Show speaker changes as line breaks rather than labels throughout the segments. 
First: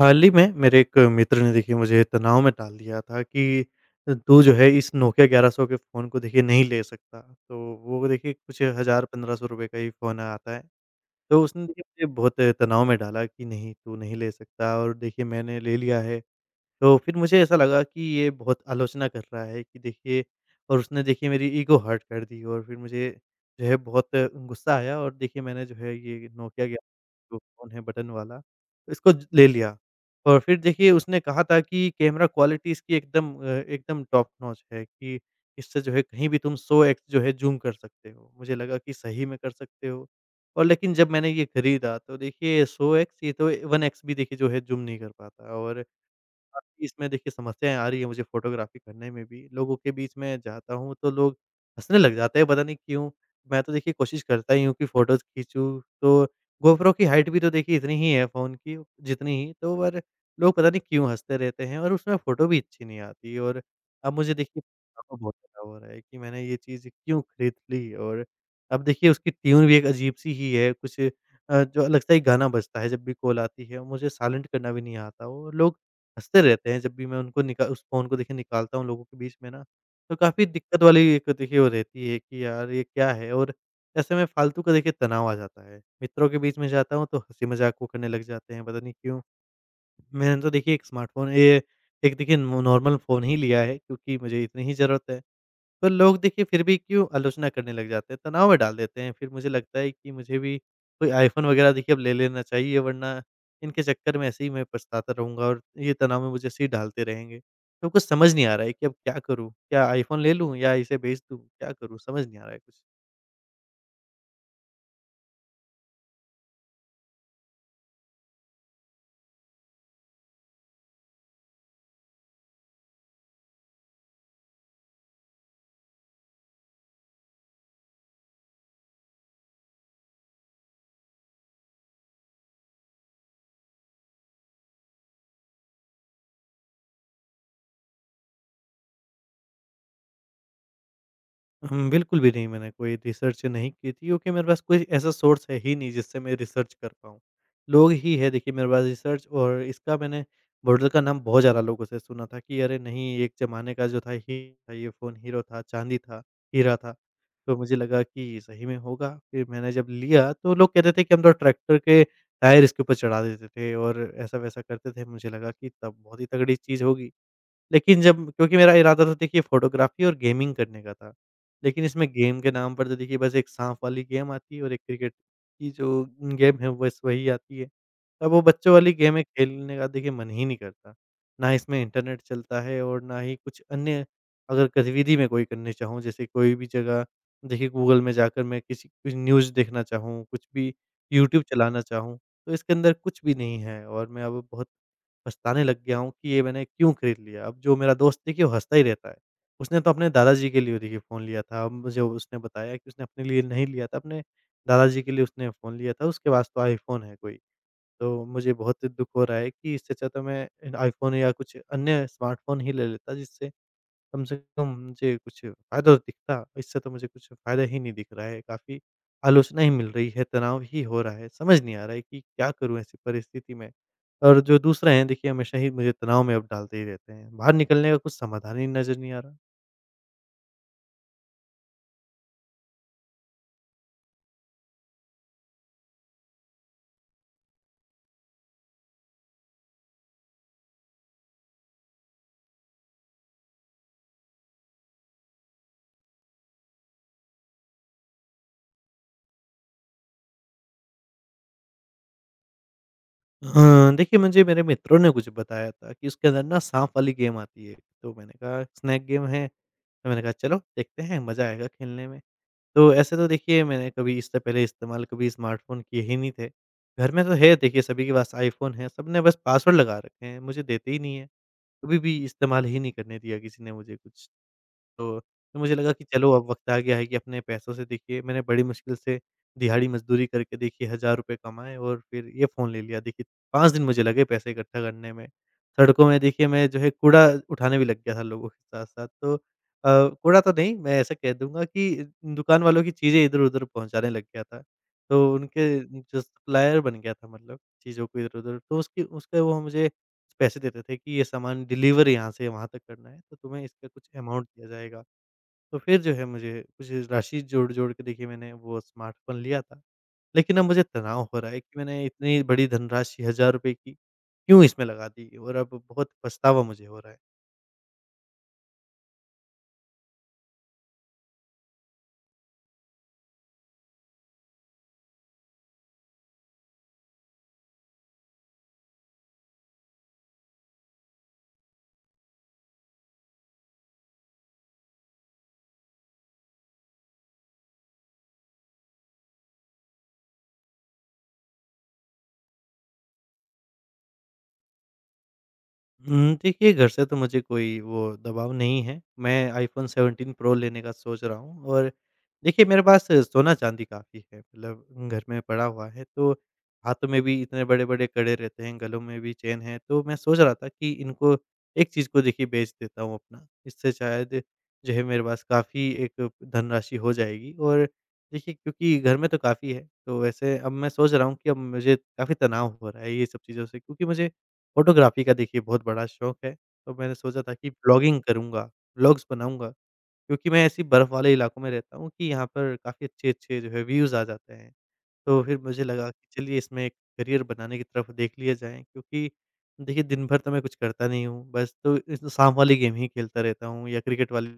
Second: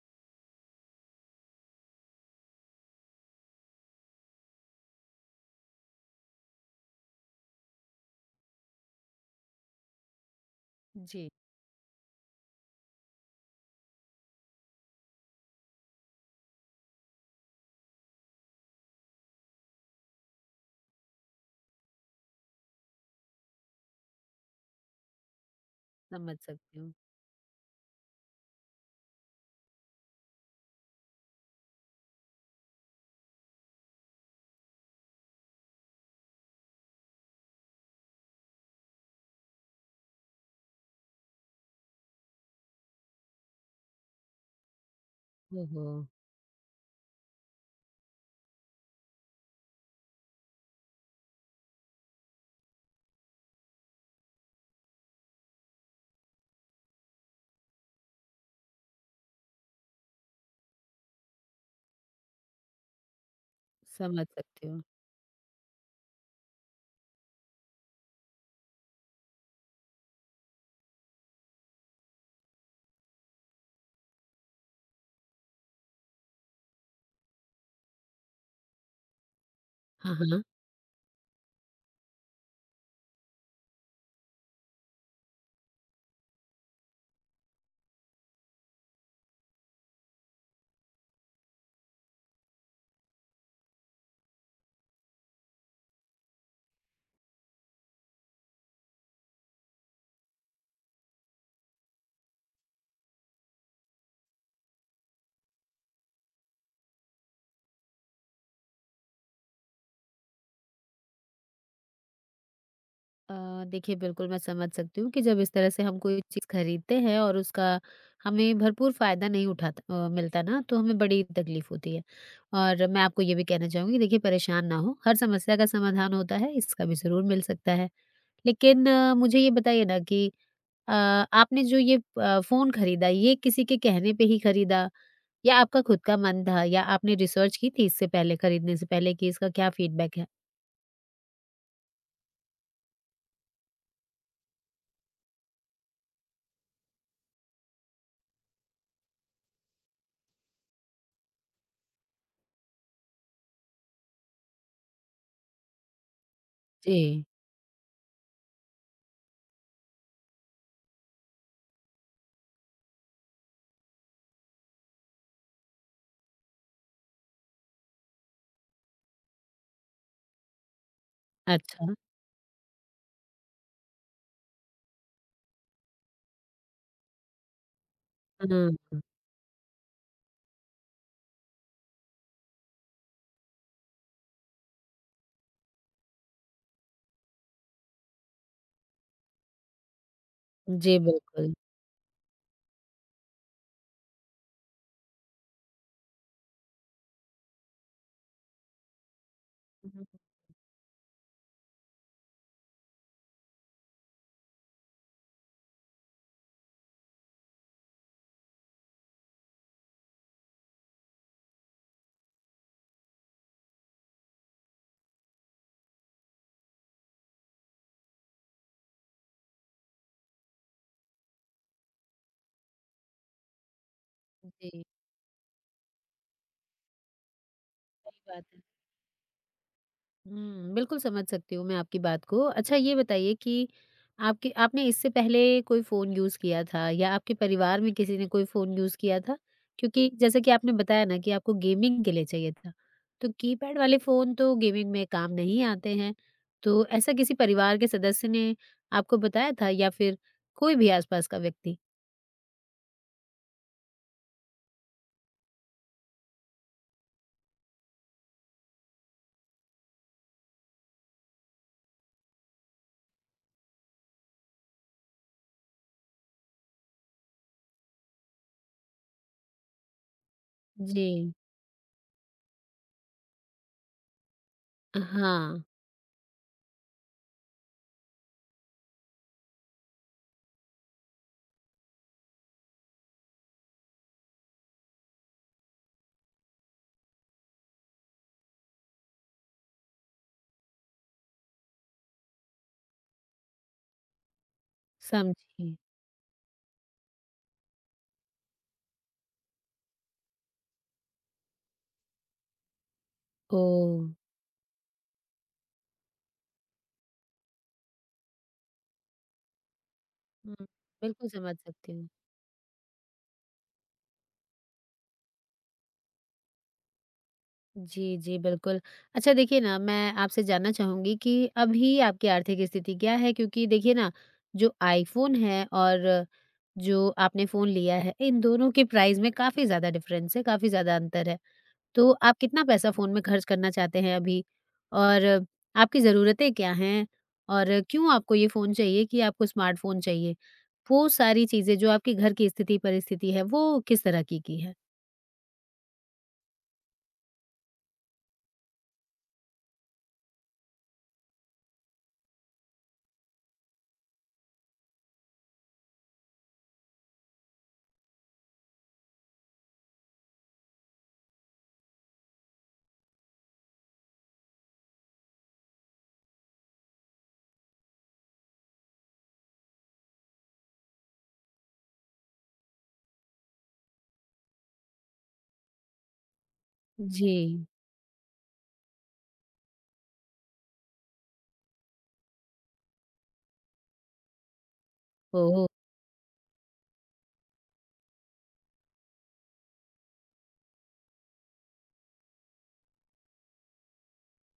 हाल ही में मेरे एक मित्र ने देखिए मुझे तनाव में डाल दिया था कि तू जो है इस नोकिया 1100 के फ़ोन को देखिए नहीं ले सकता। तो वो देखिए कुछ हज़ार ₹1500 का ही फ़ोन आता है।
जी,
तो उसने देखिए मुझे बहुत तनाव में डाला कि नहीं, तू नहीं ले सकता, और देखिए मैंने ले लिया है। तो फिर मुझे ऐसा लगा कि ये बहुत आलोचना कर रहा है कि देखिए, और उसने देखिए मेरी ईगो हर्ट कर दी और फिर मुझे जो है बहुत गुस्सा आया, और देखिए मैंने जो है ये
समझ
नोकिया ग्या
सकती हूँ।
जो फ़ोन है बटन वाला, तो इसको ज ले लिया। और फिर देखिए उसने कहा था कि कैमरा क्वालिटी इसकी एकदम एकदम टॉप नॉच है कि इससे जो है कहीं भी तुम 100x जो है ज़ूम कर सकते हो। मुझे लगा कि सही में कर सकते हो। और लेकिन जब मैंने ये खरीदा तो देखिए 100x ये तो 1x भी देखिए जो है ज़ूम नहीं कर पाता, और
ओहो!
काफ़ी इसमें देखिए समस्याएँ आ रही है मुझे फ़ोटोग्राफ़ी करने में भी। लोगों के बीच में जाता हूँ तो लोग हँसने लग जाते हैं, पता नहीं क्यों? मैं तो देखिए कोशिश करता ही हूँ कि फ़ोटोज़ खींचूँ, तो GoPro की हाइट भी तो देखिए इतनी ही है फ़ोन की जितनी ही, तो पर लोग पता नहीं क्यों हँसते रहते हैं, और उसमें फ़ोटो भी अच्छी नहीं आती। और अब
समझ
मुझे देखिए
सकती हूँ।
पछतावा बहुत ज़्यादा हो रहा है कि मैंने ये चीज़ क्यों खरीद ली? और अब देखिए उसकी ट्यून भी एक अजीब-सी ही है कुछ जो लगता है गाना बजता है जब भी कॉल आती है, मुझे साइलेंट करना भी नहीं आता, और लोग हँसते रहते हैं जब भी मैं उनको निका उस फ़ोन को देखिए निकालता हूँ लोगों के बीच में ना,
हाँ,
तो
हाँ।
काफ़ी दिक्कत वाली एक देखिए वो रहती है कि यार ये क्या है? और ऐसे में फालतू का देखिए तनाव आ जाता है। मित्रों के बीच में जाता हूँ तो हँसी-मज़ाक वो करने लग जाते हैं, पता नहीं क्यों? मैंने तो देखिए एक स्मार्टफ़ोन, ये एक देखिए नो, नॉर्मल फ़ोन ही लिया है क्योंकि मुझे इतनी ही ज़रूरत है। पर लोग देखिए फिर भी क्यों आलोचना करने लग जाते हैं, तनाव में डाल देते हैं। फिर मुझे लगता है कि मुझे भी कोई आईफ़ोन वग़ैरह देखिए अब ले लेना चाहिए, वरना इनके चक्कर में ऐसे ही मैं पछताता रहूँगा और ये तनाव में मुझे ऐसे ही डालते रहेंगे। तो कुछ समझ नहीं आ रहा है कि अब क्या करूँ? क्या आईफ़ोन ले लूँ या इसे बेच दूँ? क्या करूँ? समझ नहीं आ रहा है कुछ।
देखिए, बिल्कुल मैं समझ सकती हूँ कि जब इस तरह से हम कोई चीज़ खरीदते हैं और उसका हमें भरपूर फ़ायदा नहीं उठाता मिलता ना, तो हमें बड़ी तकलीफ़ होती है। और मैं आपको ये भी कहना चाहूँगी, देखिए परेशान ना हों, हर समस्या का समाधान होता है, इसका भी ज़रूर मिल सकता है। लेकिन मुझे ये बताइए ना कि आपने जो ये फ़ोन खरीदा, ये किसी के कहने पे ही खरीदा? या आपका खुद का मन था? या आपने रिसर्च की थी इससे पहले, खरीदने से पहले कि इसका क्या फ़ीडबैक है?
बिल्कुल भी नहीं, मैंने कोई रिसर्च नहीं की थी क्योंकि मेरे पास कोई ऐसा सोर्स है ही नहीं जिससे मैं रिसर्च कर पाऊँ। लोग ही है देखिए मेरे पास रिसर्च, और इसका मैंने मॉडल का नाम बहुत ज़्यादा लोगों से सुना था कि अरे नहीं, एक ज़माने का जो था ही था, ये फ़ोन हीरो था, चांदी था, हीरा था।
जी।
तो मुझे लगा कि सही में होगा। फिर मैंने जब लिया तो लोग कहते थे कि हम तो ट्रैक्टर के टायर इसके ऊपर चढ़ा देते थे और ऐसा-वैसा करते थे। मुझे लगा कि तब बहुत ही तगड़ी चीज़ होगी। लेकिन जब क्योंकि मेरा इरादा तो देखिए फ़ोटोग्राफ़ी और गेमिंग करने का था। लेकिन
अच्छा।
इसमें गेम के नाम पर तो देखिए बस एक साँप वाली गेम आती है और एक क्रिकेट की जो गेम है, बस वही आती है। अब वो
हुँ,
बच्चों वाली
हुँ।
गेमें खेलने का देखिए मन ही नहीं करता। ना इसमें इंटरनेट चलता है और ना ही कुछ अन्य अगर गतिविधि मैं कोई करनी चाहूँ, जैसे कोई भी जगह देखिए गूगल में जाकर मैं किसी कुछ न्यूज़ देखना चाहूँ, कुछ भी
जी,
यूट्यूब
बिल्कुल।
चलाना चाहूँ, तो इसके अंदर कुछ भी नहीं है। और मैं अब बहुत पछताने लग गया हूँ कि ये मैंने क्यों खरीद लिया। अब जो मेरा दोस्त देखिए वो हँसता ही रहता है। उसने
हुँ,
तो
हुँ।
अपने दादाजी के लिए देखिए फ़ोन लिया था। अब मुझे उसने बताया कि उसने अपने लिए नहीं लिया था, अपने दादाजी के लिए उसने फ़ोन लिया था। उसके पास तो आईफ़ोन है कोई। तो मुझे बहुत दुःख हो रहा है कि इससे अच्छा तो मैं आईफ़ोन या कुछ अन्य स्मार्टफ़ोन ही ले लेता, जिससे कम से कम मुझे कुछ फ़ायदा तो दिखता। इससे तो मुझे कुछ फ़ायदा ही नहीं दिख रहा है। काफ़ी आलोचना ही मिल रही है, तनाव ही हो रहा है। समझ नहीं आ रहा है कि क्या करूँ ऐसी परिस्थिति में? और जो
जी।
दूसरे हैं देखिए हमेशा ही मुझे तनाव में अब डालते ही रहते हैं। बाहर निकलने का
सही
कुछ
बात
समाधान
है।
ही नज़र नहीं आ रहा।
हुँ, बिल्कुल समझ सकती हूँ मैं आपकी बात को। अच्छा, ये बताइए कि आपके आपने इससे पहले कोई फ़ोन यूज़ किया था या आपके परिवार में किसी ने कोई फ़ोन यूज़ किया था? क्योंकि जैसे कि आपने बताया ना कि आपको गेमिंग के लिए चाहिए था, तो कीपैड वाले फ़ोन तो गेमिंग में काम नहीं आते हैं। तो ऐसा किसी परिवार के सदस्य ने आपको बताया था या फिर कोई भी आस-पास का व्यक्ति?
देखिए मुझे मेरे मित्रों ने कुछ बताया था कि उसके अंदर ना साँप वाली गेम आती है। तो मैंने कहा स्नेक गेम है, तो मैंने कहा चलो देखते हैं मज़ा आएगा खेलने में। तो ऐसे तो देखिए मैंने कभी इससे पहले इस्तेमाल कभी स्मार्टफ़ोन किए ही नहीं थे। घर में तो है देखिए सभी के पास आईफ़ोन है, सबने बस पासवर्ड लगा रखे हैं, मुझे देते ही
जी।
नहीं है। कभी भी इस्तेमाल ही नहीं करने दिया किसी ने मुझे कुछ। तो
हाँ,
मुझे लगा कि चलो अब वक़्त आ गया है कि अपने पैसों से देखिए मैंने बड़ी मुश्किल से दिहाड़ी मज़दूरी करके देखिए ₹1000 कमाए और फिर ये फ़ोन ले लिया। देखिए 5 दिन मुझे लगे पैसे इकट्ठा करने में। सड़कों में देखिए मैं जो है कूड़ा उठाने भी लग गया था लोगों के साथ-साथ, तो कूड़ा तो नहीं, मैं ऐसा कह दूँगा कि दुकान वालों की चीज़ें इधर-उधर पहुँचाने लग गया था। तो उनके
समझी।
जो सप्लायर बन गया था, मतलब चीज़ों को इधर-उधर, तो उसकी उसके वो मुझे पैसे देते थे कि ये सामान डिलीवर यहाँ से वहाँ तक करना है तो तुम्हें इसका
ओह!
कुछ अमाउंट दिया जाएगा। तो फिर जो है मुझे कुछ राशि जोड़-जोड़ के देखिए मैंने वो स्मार्टफ़ोन लिया था। लेकिन अब
हुँ,
मुझे तनाव
बिल्कुल
हो रहा
समझ
है कि
सकती
मैंने
हूँ।
इतनी बड़ी धनराशि ₹1000 की क्यों इसमें लगा दी? और अब बहुत पछतावा मुझे हो रहा है।
जी, जी, बिल्कुल। अच्छा, देखिए ना, मैं आपसे जानना चाहूँगी कि अभी आपकी आर्थिक स्थिति क्या है? क्योंकि देखिए ना, जो आईफ़ोन है और जो आपने फ़ोन लिया है, इन दोनों के प्राइस में काफ़ी ज़्यादा डिफ़रेंस है, काफ़ी ज़्यादा अंतर है। तो आप कितना पैसा फ़ोन में खर्च करना चाहते हैं अभी? और आपकी ज़रूरतें क्या हैं? और क्यों आपको ये फ़ोन चाहिए कि आपको स्मार्टफ़ोन चाहिए? वो सारी चीज़ें, जो आपके घर की स्थिति, परिस्थिति है, वो किस तरह की है?
देखिए घर से तो मुझे कोई वो दबाव नहीं है। मैं आईफ़ोन 17 प्रो लेने का सोच रहा हूँ, और देखिए मेरे पास सोना-चांदी काफ़ी है, मतलब घर में पड़ा हुआ है। तो हाथों में भी इतने बड़े-बड़े कड़े रहते हैं, गलों में भी चेन है। तो मैं सोच रहा था कि इनको एक चीज़ को देखिए बेच देता हूँ अपना, इससे शायद जो है मेरे पास काफ़ी एक धनराशि हो जाएगी। और देखिए क्योंकि घर में तो काफ़ी है, तो वैसे अब मैं सोच रहा हूँ कि अब मुझे काफ़ी तनाव हो रहा है ये सब चीज़ों से, क्योंकि मुझे फ़ोटोग्राफ़ी का देखिए बहुत बड़ा शौक है, तो मैंने
जी।
सोचा था कि व्लॉगिंग करूँगा, व्लॉग्स बनाऊँगा। क्योंकि मैं ऐसी बर्फ़ वाले इलाकों में रहता हूँ कि यहाँ पर काफ़ी अच्छे-अच्छे जो है व्यूज़ आ जाते हैं। तो फिर
ओह!
मुझे लगा कि चलिए इसमें एक करियर बनाने की तरफ देख लिया जाए, क्योंकि देखिए दिन भर तो मैं कुछ करता नहीं हूँ, बस तो इस शाम वाली गेम ही खेलता रहता हूँ या क्रिकेट वाली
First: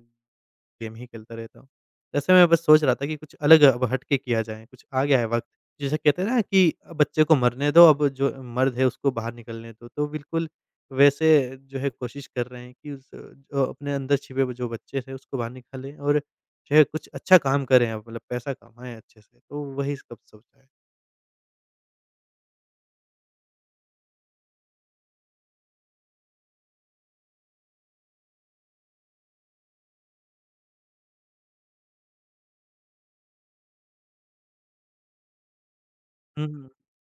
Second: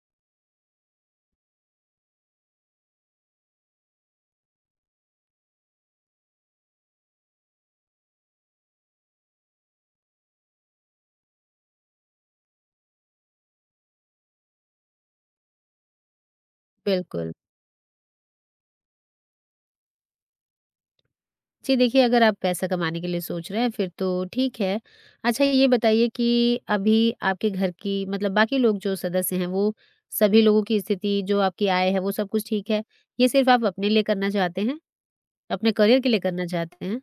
गेम ही खेलता रहता हूँ। ऐसे में बस सोच रहा था कि कुछ अलग अब हट के किया जाए, कुछ आ गया है वक़्त। जिसे कहते हैं ना कि अब बच्चे को मरने दो, अब जो मर्द है उसको बाहर निकलने दो। तो बिल्कुल वैसे जो है कोशिश कर रहे हैं कि अपने अंदर छिपे हुए जो बच्चे थे उसको बाहर निकालें, और जो है कुछ
बिल्कुल।
अच्छा काम करें अब, मतलब पैसा कमाएँ अच्छे से। तो वही सब सोचा है।
जी, देखिए अगर आप पैसा कमाने के लिए सोच रहे हैं फिर तो ठीक है। अच्छा, ये बताइए कि अभी आपके घर की, मतलब बाकी लोग जो सदस्य हैं, वो सभी लोगों की स्थिति, जो आपकी आय है, वो सब कुछ ठीक है? ये सिर्फ़ आप अपने लिए करना चाहते हैं? अपने करियर के लिए करना
हुँ, हुँ।
चाहते हैं?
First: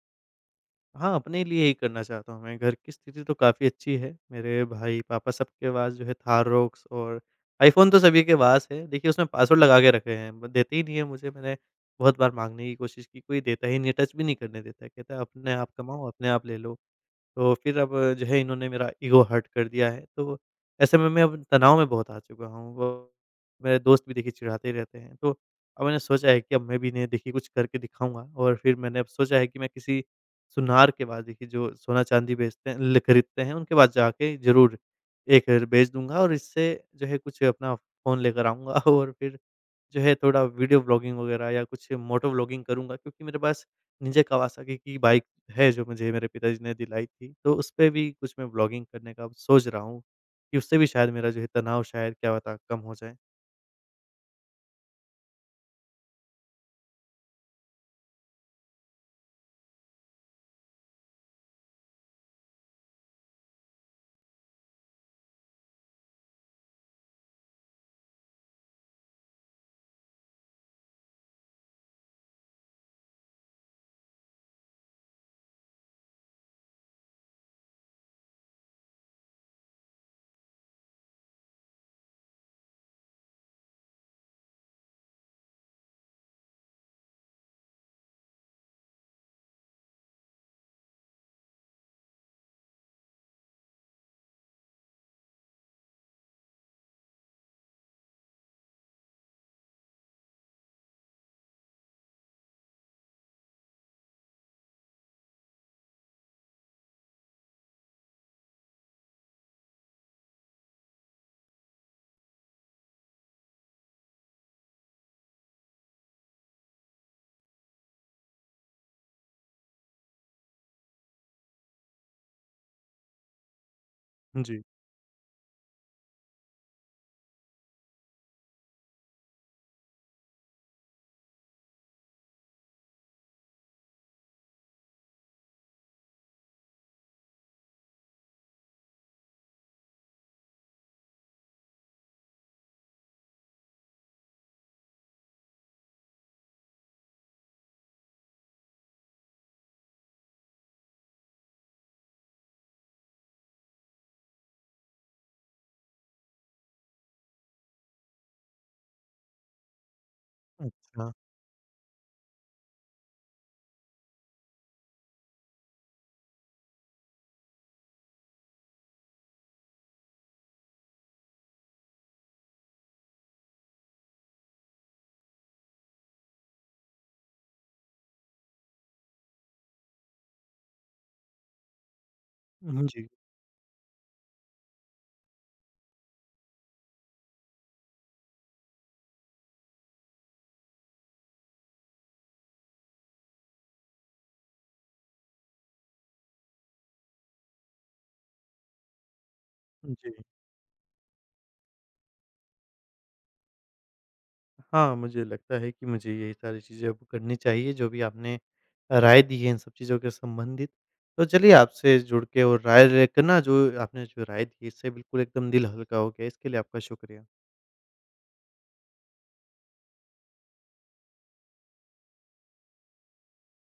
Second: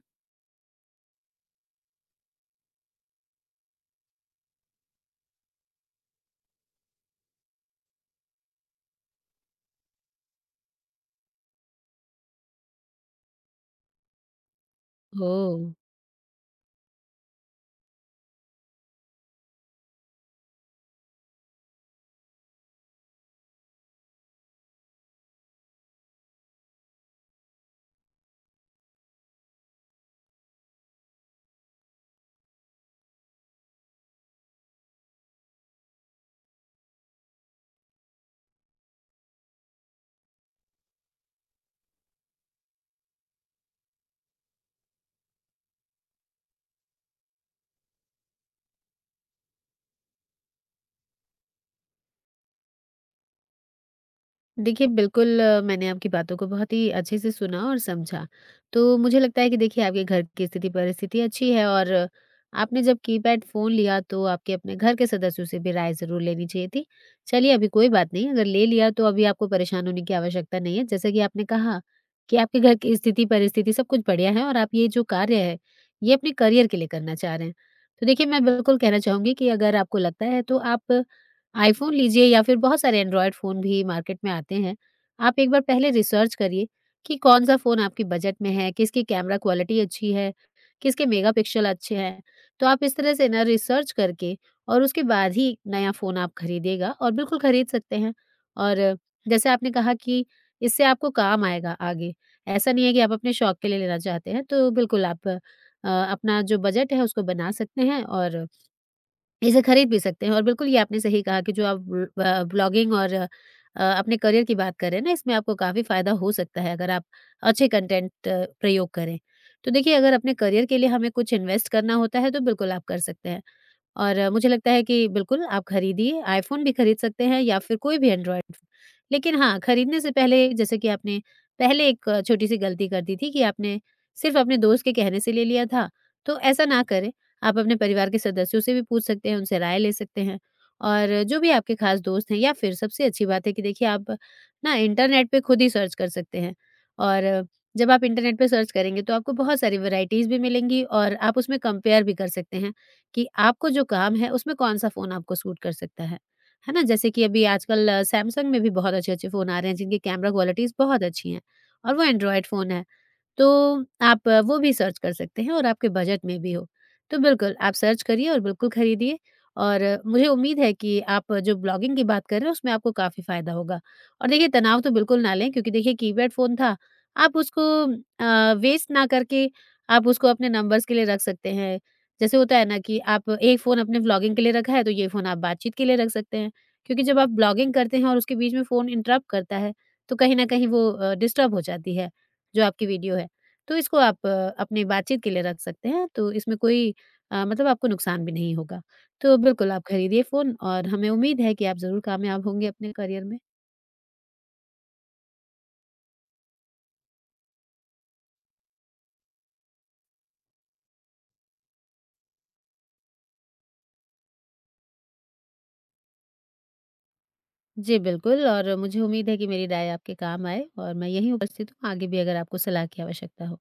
हाँ, अपने लिए ही करना चाहता हूँ मैं। घर की स्थिति तो काफ़ी अच्छी है। मेरे भाई-पापा सबके पास जो है थाररॉक्स और आईफ़ोन तो सभी के पास है। देखिए उसमें पासवर्ड लगा के रखे हैं, वो देते ही नहीं है मुझे। मैंने बहुत बार माँगने की कोशिश की, कोई देता ही नहीं है, टच भी नहीं करने देता है। कहता है अपने
ओह!
आप कमाओ, अपने आप ले लो। तो फिर अब जो है इन्होंने मेरा ईगो हर्ट कर दिया है, तो ऐसे में मैं अब तनाव में बहुत आ चुका हूँ। वो मेरे दोस्त भी देखिए चिढ़ाते ही रहते हैं, तो अब मैंने सोचा है कि अब मैं भी इन्हें देखिए कुछ करके दिखाऊँगा, और फिर मैंने अब सोचा है कि मैं किसी सुनार के पास देखिए जो सोना-चांदी बेचते हैं ल खरीदते हैं, उनके पास जाके ज़रूर एक बेच दूँगा और इससे जो है कुछ अपना फ़ोन लेकर आऊँगा और फिर जो है थोड़ा वीडियो ब्लॉगिंग वगैरह या कुछ मोटो व्लॉगिंग करूँगा, क्योंकि मेरे पास निंजा कावासाकी की बाइक है जो मुझे मेरे पिताजी ने दिलाई थी, तो उसपे भी कुछ मैं व्लॉगिंग करने का अब सोच रहा हूँ कि उससे भी शायद मेरा जो है तनाव शायद क्या पता कम हो जाए।
देखिए, बिल्कुल मैंने आपकी बातों को बहुत ही अच्छे से सुना और समझा। तो मुझे लगता है कि देखिए, आपके घर की स्थिति, परिस्थिति अच्छी है और आपने जब कीपैड फ़ोन लिया तो आपके अपने घर के सदस्यों से भी राय ज़रूर लेनी चाहिए थी। चलिए, अभी कोई बात नहीं, अगर ले लिया तो अभी आपको परेशान होने की आवश्यकता नहीं है। जैसा कि आपने कहा कि आपके घर की स्थिति, परिस्थिति सब कुछ बढ़िया है और आप ये जो कार्य है, ये अपने करियर के लिए करना चाह रहे हैं। तो देखिए, मैं बिल्कुल कहना चाहूँगी कि अगर आपको लगता है तो आप आईफ़ोन लीजिए या फिर बहुत सारे एंड्रॉयड फ़ोन भी मार्केट में आते हैं। आप एक बार पहले रिसर्च करिए कि कौन-सा फ़ोन आपके बजट में है, किसकी कैमरा क्वालिटी अच्छी है, किसके मेगापिक्सल अच्छे हैं। तो आप इस तरह से ना रिसर्च करके और उसके बाद ही नया फ़ोन आप खरीदिएगा और बिल्कुल खरीद सकते हैं। और जैसे आपने कहा कि इससे आपको काम आएगा आगे। ऐसा नहीं है कि आप अपने शौक के लिए लेना चाहते हैं, तो बिल्कुल आप अपना जो बजट है उसको बना सकते हैं और इसे खरीद भी सकते हैं। और बिल्कुल ये आपने सही कहा कि जो आप ब्लॉगिंग और अपने करियर की बात कर रहे हैं ना, इसमें आपको काफ़ी फ़ायदा हो सकता है अगर आप अच्छे कंटेंट प्रयोग करें। तो देखिए, अगर अपने करियर के लिए हमें कुछ इन्वेस्ट करना होता है तो बिल्कुल आप कर सकते हैं। और मुझे
जी।
लगता है कि बिल्कुल आप खरीदिए, आईफ़ोन भी खरीद सकते हैं या फिर कोई भी एंड्रॉयड फ़ोन। लेकिन हाँ, खरीदने से पहले जैसे कि आपने पहले एक छोटी-सी गलती कर दी थी कि आपने सिर्फ़ अपने दोस्त के कहने से ले लिया था, तो ऐसा ना करें। आप अपने परिवार के सदस्यों से भी पूछ सकते हैं, उनसे राय ले सकते हैं और जो भी आपके ख़ास दोस्त हैं, या फिर सबसे अच्छी बात है कि देखिए, आप ना इंटरनेट पे खुद ही सर्च कर सकते हैं। और जब आप इंटरनेट पे सर्च करेंगे तो आपको बहुत सारी वैराइटीज़ भी मिलेंगी और आप उसमें कंपेयर भी कर सकते हैं कि आपको जो काम है उसमें कौन-सा फ़ोन आपको सूट कर सकता है। है ना? जैसे कि अभी आजकल सैमसंग में भी बहुत अच्छे-अच्छे फ़ोन आ रहे हैं जिनकी कैमरा क्वालिटीज़ बहुत
अच्छा।
अच्छी हैं और वो एंड्रॉयड फ़ोन है। तो आप वो भी सर्च कर सकते हैं और आपके बजट में भी हो। तो बिल्कुल आप सर्च करिए और बिल्कुल खरीदिए। और मुझे उम्मीद है कि आप जो ब्लॉगिंग की बात कर रहे हैं उसमें आपको काफ़ी फ़ायदा होगा। और देखिए, तनाव तो बिल्कुल ना लें क्योंकि देखिए कीपैड फ़ोन था, आप उसको वेस्ट ना करके आप उसको अपने नंबर्स के लिए रख सकते हैं। जैसे होता है ना
हुँ,
कि
जी।
आप एक फ़ोन आपने व्लॉगिंग के लिए रखा है, तो ये फ़ोन आप बातचीत के लिए रख सकते हैं। क्योंकि जब आप व्लॉगिंग करते हैं और उसके बीच में फ़ोन इंटरप्ट करता है, तो कहीं न कहीं वो डिस्टर्ब हो जाती है, जो आपकी वीडियो है। तो इसको आप अपनी बातचीत के लिए रख सकते हैं, तो इसमें कोई मतलब आपको नुकसान भी नहीं होगा। तो बिल्कुल आप खरीदिए
जी।
फ़ोन और हमें उम्मीद है कि आप ज़रूर कामयाब होंगे अपने करियर में।
हाँ, मुझे लगता है कि मुझे यही सारी चीज़ें अब करनी चाहिए, जो भी आपने राय दी है इन सब चीज़ों के संबंधित। तो चलिए आपसे जुड़ के और राय लेकर ना, जो आपने जो राय दी, इससे बिल्कुल एकदम दिल हल्का हो गया। इसके लिए आपका शुक्रिया।
जी, बिल्कुल। और मुझे उम्मीद है कि मेरी राय आपके काम आए और मैं यहीं उपस्थित हूँ, आगे भी अगर आपको सलाह की आवश्यकता हो।